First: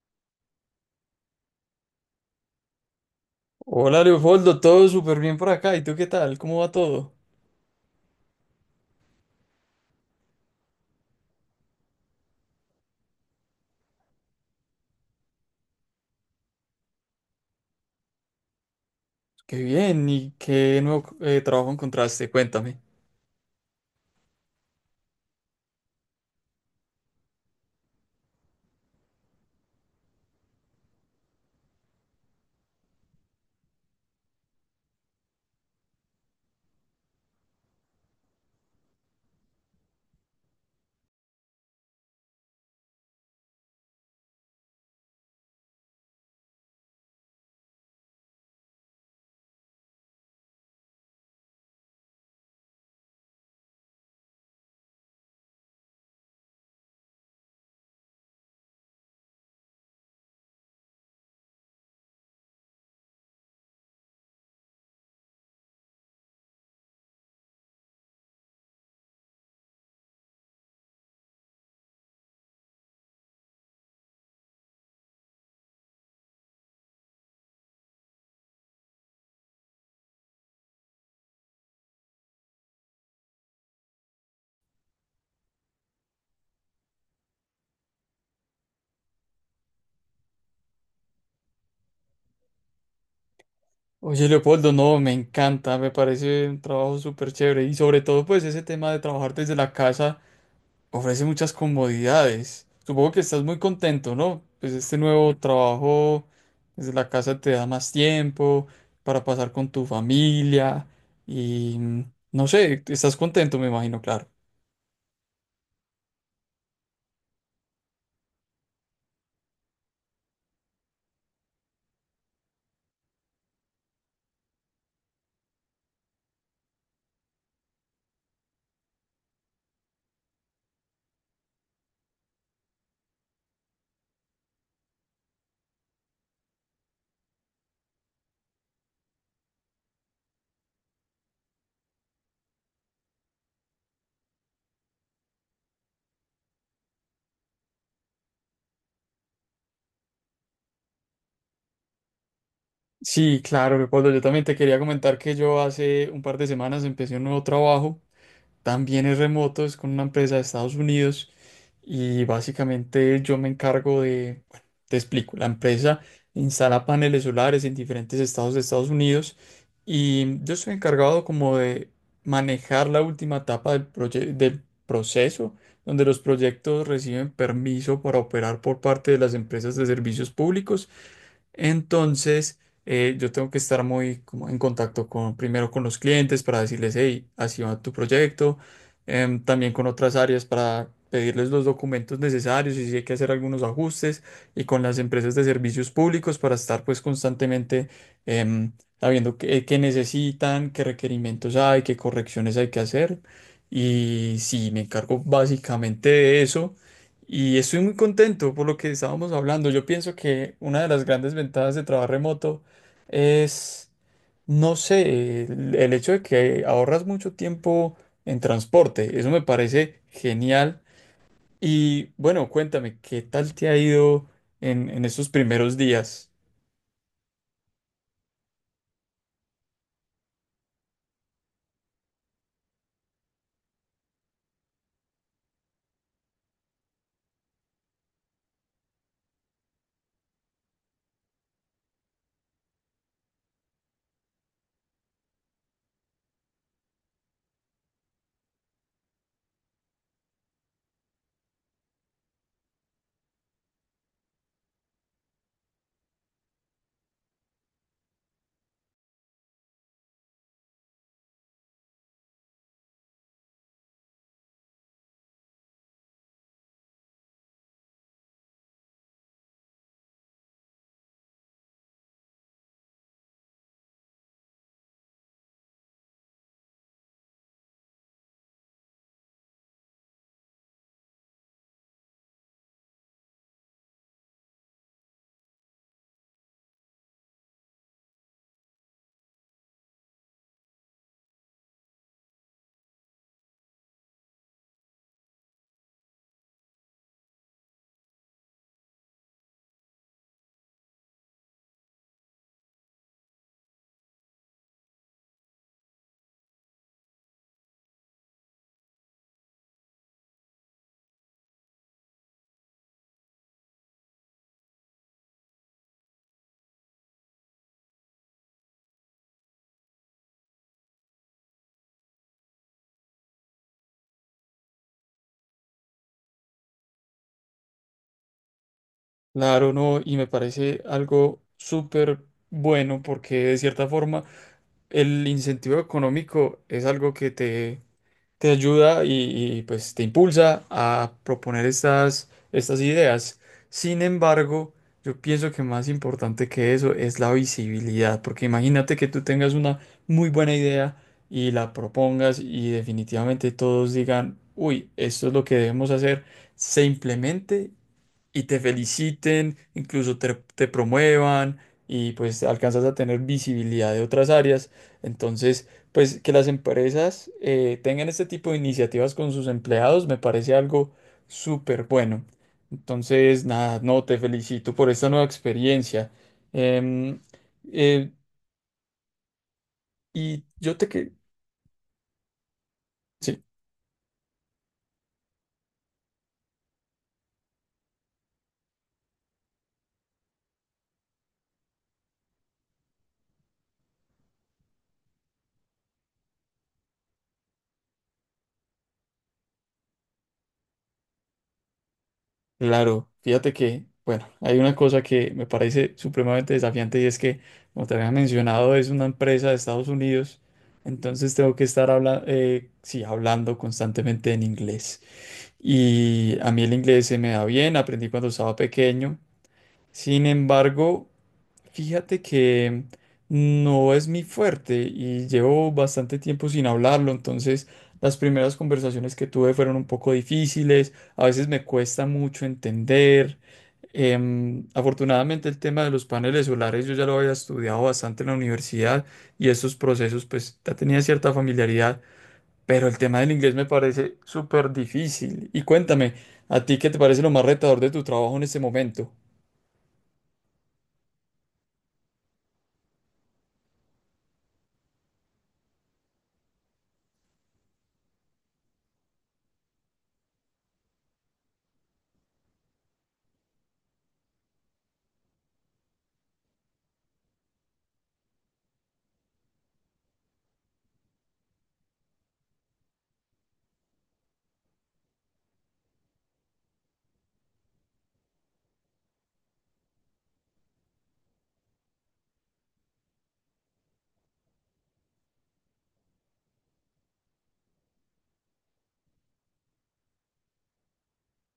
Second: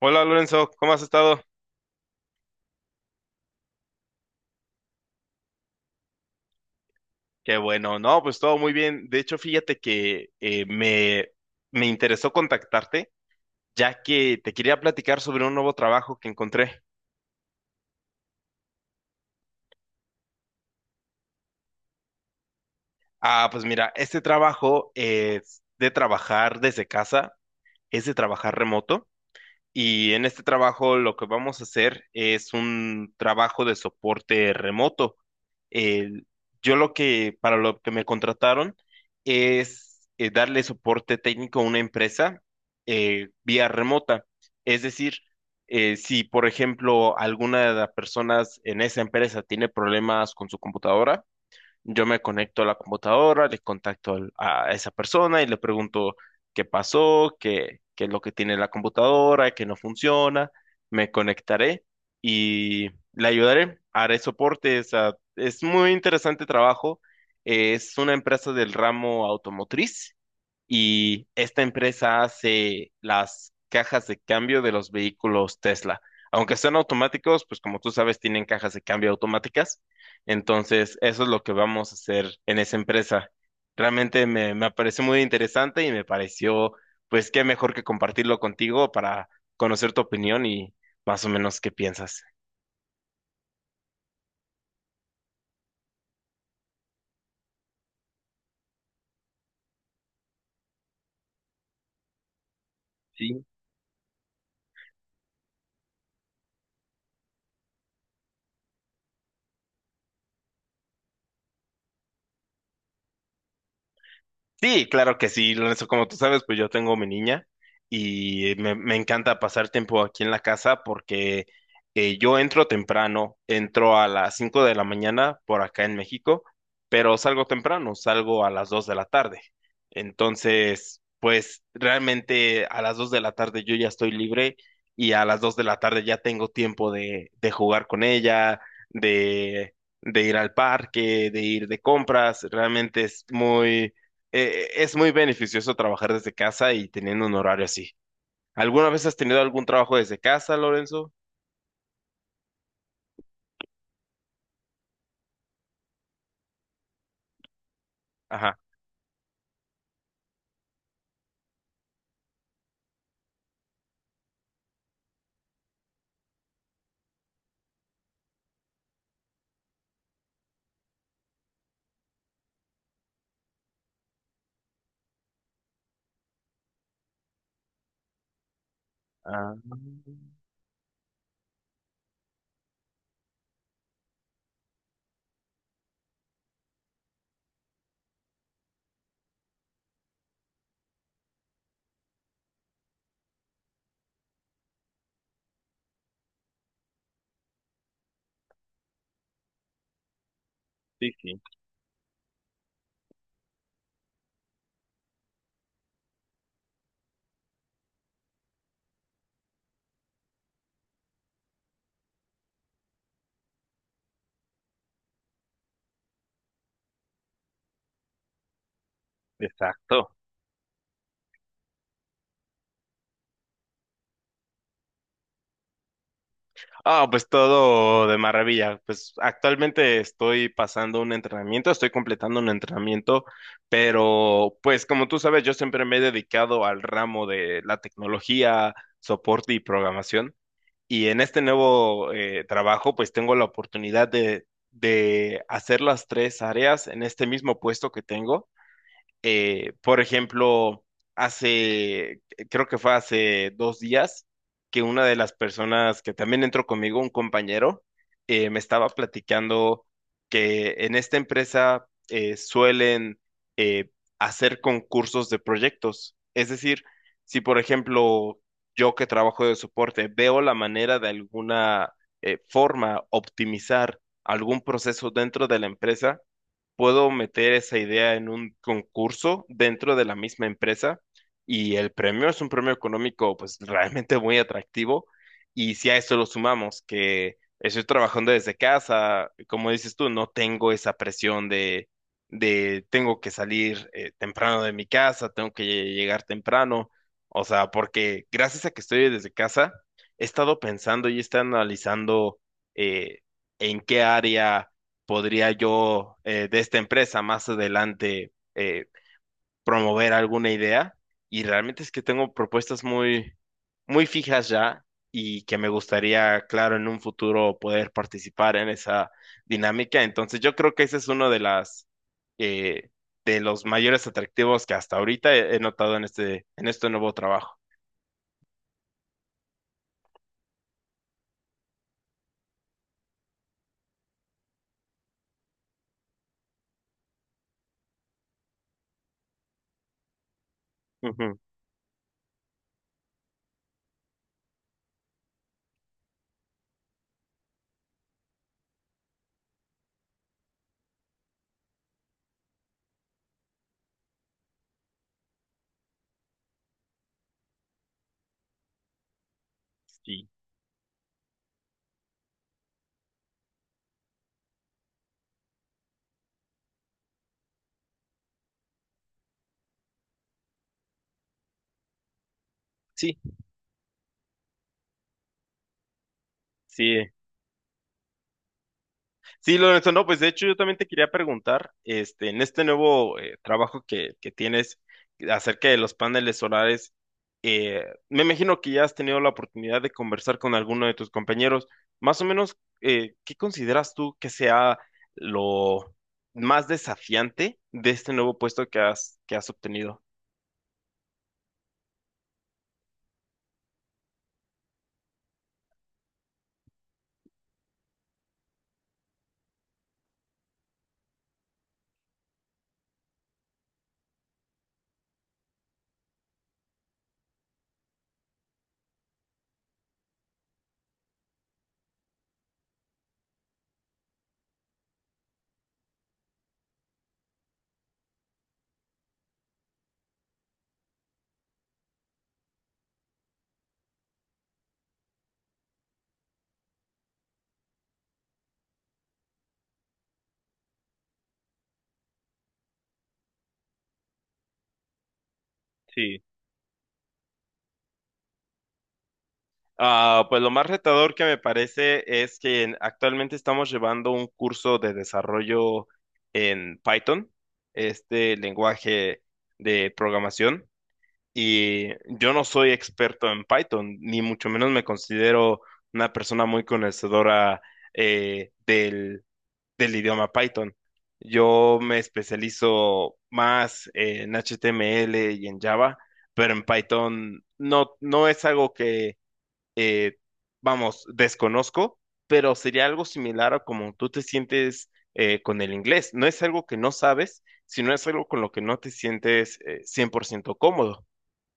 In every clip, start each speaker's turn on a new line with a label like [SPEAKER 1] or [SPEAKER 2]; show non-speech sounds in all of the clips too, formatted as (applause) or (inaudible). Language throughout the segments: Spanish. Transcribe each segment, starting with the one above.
[SPEAKER 1] Hola Lorenzo, ¿cómo has estado?
[SPEAKER 2] Hola Leopoldo, todo súper bien por acá. ¿Y tú qué tal? ¿Cómo va todo?
[SPEAKER 1] Qué bueno, no, pues todo muy bien. De hecho, fíjate que me interesó contactarte, ya que te quería platicar sobre un nuevo trabajo que encontré.
[SPEAKER 2] Qué bien. ¿Y qué nuevo trabajo encontraste? Cuéntame.
[SPEAKER 1] Ah, pues mira, este trabajo es de trabajar desde casa, es de trabajar remoto. Y en este trabajo lo que vamos a hacer es un trabajo de soporte remoto. El- para lo que me contrataron es darle soporte técnico a una empresa vía remota. Es decir, si por ejemplo alguna de las personas en esa empresa tiene problemas con su computadora, yo me conecto a la computadora, le contacto a esa persona y le pregunto qué pasó, qué es lo que tiene la computadora, qué no funciona. Me conectaré y le ayudaré. Haré soporte. O sea, es muy interesante trabajo. Es una empresa del ramo automotriz y esta empresa hace las cajas de cambio de los vehículos Tesla. Aunque sean automáticos, pues como tú sabes, tienen cajas de cambio automáticas. Entonces, eso es lo que vamos a hacer en esa empresa. Realmente me pareció muy interesante y me pareció, pues qué mejor que compartirlo contigo para conocer tu opinión y más o menos qué piensas.
[SPEAKER 2] Oye Leopoldo, no, me encanta, me parece un trabajo súper chévere y sobre todo pues ese tema de trabajar desde la casa ofrece muchas comodidades. Supongo que estás
[SPEAKER 1] Sí.
[SPEAKER 2] muy contento, ¿no? Pues este nuevo trabajo desde la casa te da más tiempo para pasar con tu familia y no sé, estás contento, me imagino, claro.
[SPEAKER 1] Sí, claro que sí, Lorenzo, como tú sabes, pues yo tengo mi niña y me encanta pasar tiempo aquí en la casa porque yo entro temprano, entro a las 5 de la mañana por acá en México, pero salgo temprano, salgo a las 2 de la tarde. Entonces, pues realmente a las 2 de la tarde yo ya estoy libre y a las 2 de la tarde ya tengo tiempo de jugar con ella, de, de ir al parque, de ir de compras, realmente es muy beneficioso trabajar desde casa y teniendo un horario así. ¿Alguna vez has tenido algún trabajo desde casa, Lorenzo?
[SPEAKER 2] Sí, claro, Leopoldo. Yo también te quería comentar que yo hace un par de semanas empecé un nuevo trabajo.
[SPEAKER 1] Ajá.
[SPEAKER 2] También es remoto, es con una empresa de Estados Unidos. Y básicamente yo me encargo de, bueno, te explico, la empresa instala paneles solares en diferentes estados de Estados Unidos. Y yo estoy encargado como de manejar la última etapa del proceso, donde los proyectos reciben permiso para operar por parte de las
[SPEAKER 1] Ah,
[SPEAKER 2] empresas de servicios públicos. Entonces, yo tengo que estar muy como en contacto con, primero con los clientes para decirles, hey, así va tu proyecto, también con otras áreas para pedirles los documentos necesarios y si hay que hacer algunos ajustes y con las empresas de servicios públicos para estar pues constantemente em, sabiendo qué, qué necesitan, qué
[SPEAKER 1] sí, sí,
[SPEAKER 2] requerimientos hay, qué correcciones hay que hacer. Y sí, me encargo básicamente de eso. Y estoy muy contento por lo que estábamos hablando. Yo pienso que una de las grandes ventajas de trabajar remoto es, no sé, el hecho de que ahorras mucho tiempo en transporte. Eso me parece
[SPEAKER 1] exacto.
[SPEAKER 2] genial. Y bueno, cuéntame, ¿qué tal te ha ido en estos primeros días?
[SPEAKER 1] Ah, pues todo de maravilla. Pues actualmente estoy pasando un entrenamiento, estoy completando un entrenamiento, pero pues como tú sabes, yo siempre me he dedicado al ramo de la tecnología, soporte y programación. Y en este nuevo trabajo, pues tengo la oportunidad de hacer las tres áreas en este mismo puesto que tengo. Por ejemplo, hace, creo que fue hace 2 días, que una de las personas que también entró conmigo, un compañero, me estaba platicando que en esta empresa suelen eh, hacer concursos de proyectos. Es decir, si por ejemplo yo que trabajo de soporte veo la manera de alguna forma optimizar algún proceso dentro de la empresa, puedo meter esa idea en un concurso dentro de la misma empresa y el premio es un premio económico pues realmente muy atractivo y si a eso lo sumamos que estoy trabajando desde casa, como dices tú, no tengo esa presión de tengo que salir temprano de mi casa, tengo que llegar temprano, o sea, porque gracias a que estoy desde casa, he estado pensando y he estado analizando eh, en qué área podría yo de esta empresa más adelante promover alguna idea. Y realmente es que tengo propuestas muy, muy fijas ya y que me gustaría, claro, en un futuro poder participar en esa dinámica. Entonces yo creo que ese es uno eh, de los mayores atractivos que hasta ahorita he notado en en este nuevo trabajo.
[SPEAKER 2] Claro, no, y me parece algo súper bueno porque de cierta forma el incentivo económico es algo que te ayuda y, pues te impulsa a
[SPEAKER 1] Ujú.
[SPEAKER 2] proponer estas, estas ideas. Sin embargo, yo pienso que más importante que eso es la visibilidad, porque imagínate que tú tengas una muy buena idea y la propongas y definitivamente todos digan, uy, esto es lo que debemos hacer, se implemente y te feliciten, incluso
[SPEAKER 1] Sí,
[SPEAKER 2] te, te promuevan y pues alcanzas a tener visibilidad de otras áreas. Entonces, pues que las empresas tengan este tipo de iniciativas con sus empleados me parece algo súper bueno.
[SPEAKER 1] sí,
[SPEAKER 2] Entonces, nada, no, te felicito por esta nueva experiencia.
[SPEAKER 1] sí.
[SPEAKER 2] Em, eh,
[SPEAKER 1] Sí, Lorenzo, no, pues de
[SPEAKER 2] y
[SPEAKER 1] hecho yo también
[SPEAKER 2] yo
[SPEAKER 1] te
[SPEAKER 2] te
[SPEAKER 1] quería
[SPEAKER 2] que...
[SPEAKER 1] preguntar, este, en este nuevo
[SPEAKER 2] sí.
[SPEAKER 1] trabajo que tienes acerca de los paneles solares, eh, me imagino que ya has tenido la oportunidad de conversar con alguno de tus compañeros. Más o menos, ¿qué consideras tú que sea lo más desafiante de este nuevo puesto que has obtenido?
[SPEAKER 2] Claro, fíjate que, bueno, hay una cosa que me parece supremamente desafiante y es que, como te había mencionado, es una empresa de Estados Unidos, entonces tengo que estar habla sí, hablando constantemente en inglés. Y a mí el inglés se me da bien, aprendí cuando estaba pequeño. Sin embargo, fíjate que no es mi fuerte y llevo bastante tiempo sin hablarlo, entonces las primeras conversaciones que tuve fueron un poco difíciles, a veces me cuesta mucho entender. Afortunadamente el tema de los paneles solares yo ya lo había estudiado bastante en la universidad y estos procesos pues ya tenía cierta familiaridad, pero el tema del inglés me parece súper difícil. Y cuéntame,
[SPEAKER 1] Sí.
[SPEAKER 2] ¿a ti qué te parece lo más retador de tu trabajo en este momento?
[SPEAKER 1] Ah, pues lo más retador que me parece es que actualmente estamos llevando un curso de desarrollo en Python, este lenguaje de programación, y yo no soy experto en Python, ni mucho menos me considero una persona muy conocedora eh, del, del idioma Python. Yo me especializo más en HTML y en Java, pero en Python no, no es algo que eh, vamos, desconozco, pero sería algo similar a como tú te sientes con el inglés. No es algo que no sabes, sino es algo con lo que no te sientes 100% cómodo.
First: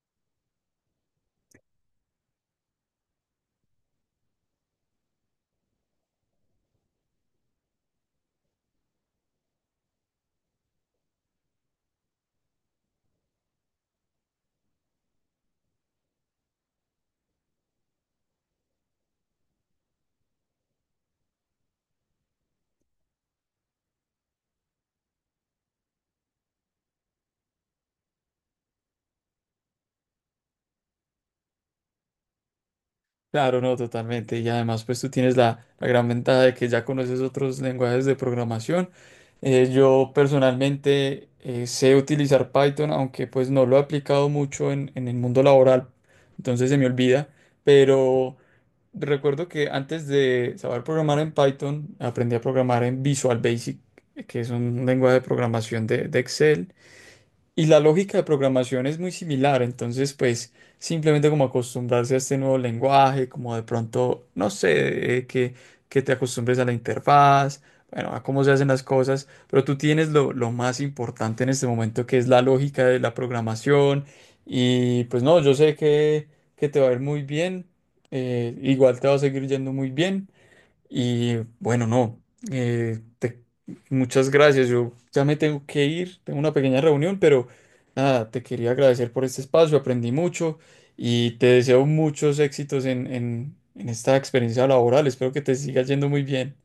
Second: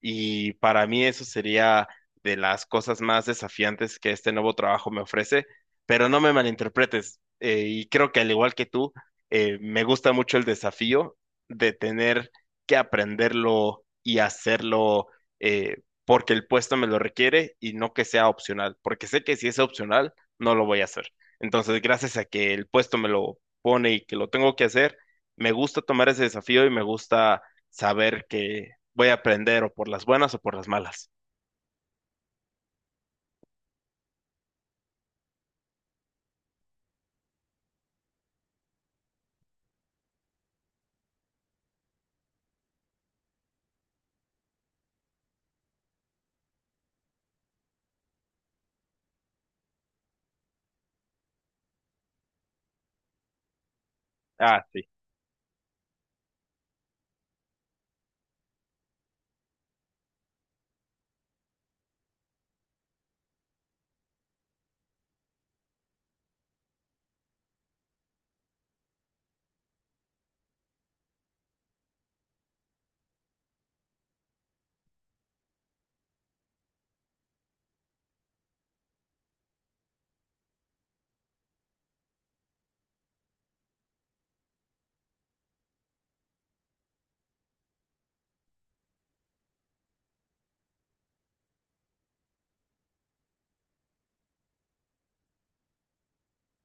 [SPEAKER 1] Y para mí eso sería de las cosas más desafiantes que este nuevo trabajo me ofrece, pero no me malinterpretes. Y creo que al igual que tú, me gusta mucho el desafío de tener que aprenderlo y hacerlo porque el puesto me lo requiere y no que sea opcional, porque sé que si es opcional, no lo voy a hacer. Entonces, gracias a que el puesto me lo pone y que lo tengo que hacer, me gusta tomar ese desafío y me gusta saber que voy a aprender o por las buenas o por las malas.
[SPEAKER 2] Claro, no, totalmente. Y además, pues tú tienes la gran ventaja de que ya conoces otros lenguajes de programación. Yo personalmente sé utilizar Python, aunque pues no lo he aplicado mucho en el mundo laboral, entonces se me olvida. Pero recuerdo que antes de saber programar en Python, aprendí a programar en Visual Basic, que es
[SPEAKER 1] Ah,
[SPEAKER 2] un
[SPEAKER 1] sí.
[SPEAKER 2] lenguaje de programación de Excel. Y la lógica de programación es muy similar, entonces pues simplemente como acostumbrarse a este nuevo lenguaje, como de pronto, no sé, que te acostumbres a la interfaz, bueno, a cómo se hacen las cosas, pero tú tienes lo más importante en este momento que es la lógica de la programación y pues no, yo sé que te va a ir muy bien, igual te va a seguir yendo muy bien y bueno, no, eh, te- muchas gracias. Yo ya me tengo que ir, tengo una pequeña reunión, pero nada, te quería agradecer por este espacio, aprendí mucho y te deseo muchos éxitos en esta experiencia laboral. Espero que te siga yendo muy bien.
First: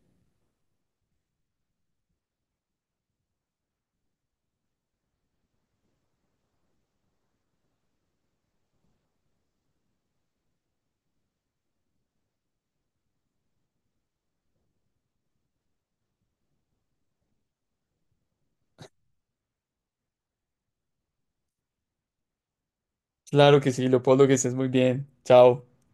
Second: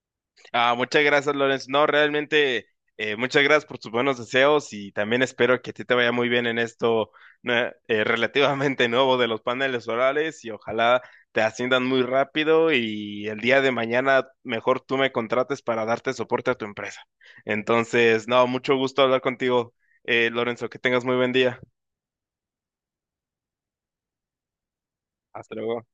[SPEAKER 1] Ah, muchas gracias, Lorenz. No, realmente, muchas gracias por tus buenos deseos y también espero que a ti te vaya muy bien en esto relativamente (laughs) nuevo de los paneles orales y ojalá te asciendan muy rápido y el día de mañana mejor tú me contrates para darte soporte a tu empresa. Entonces, no, mucho gusto hablar contigo, Lorenzo. Que tengas muy buen día.
[SPEAKER 2] Claro que sí, Leopoldo, que estés muy bien.
[SPEAKER 1] Hasta
[SPEAKER 2] Chao.
[SPEAKER 1] luego.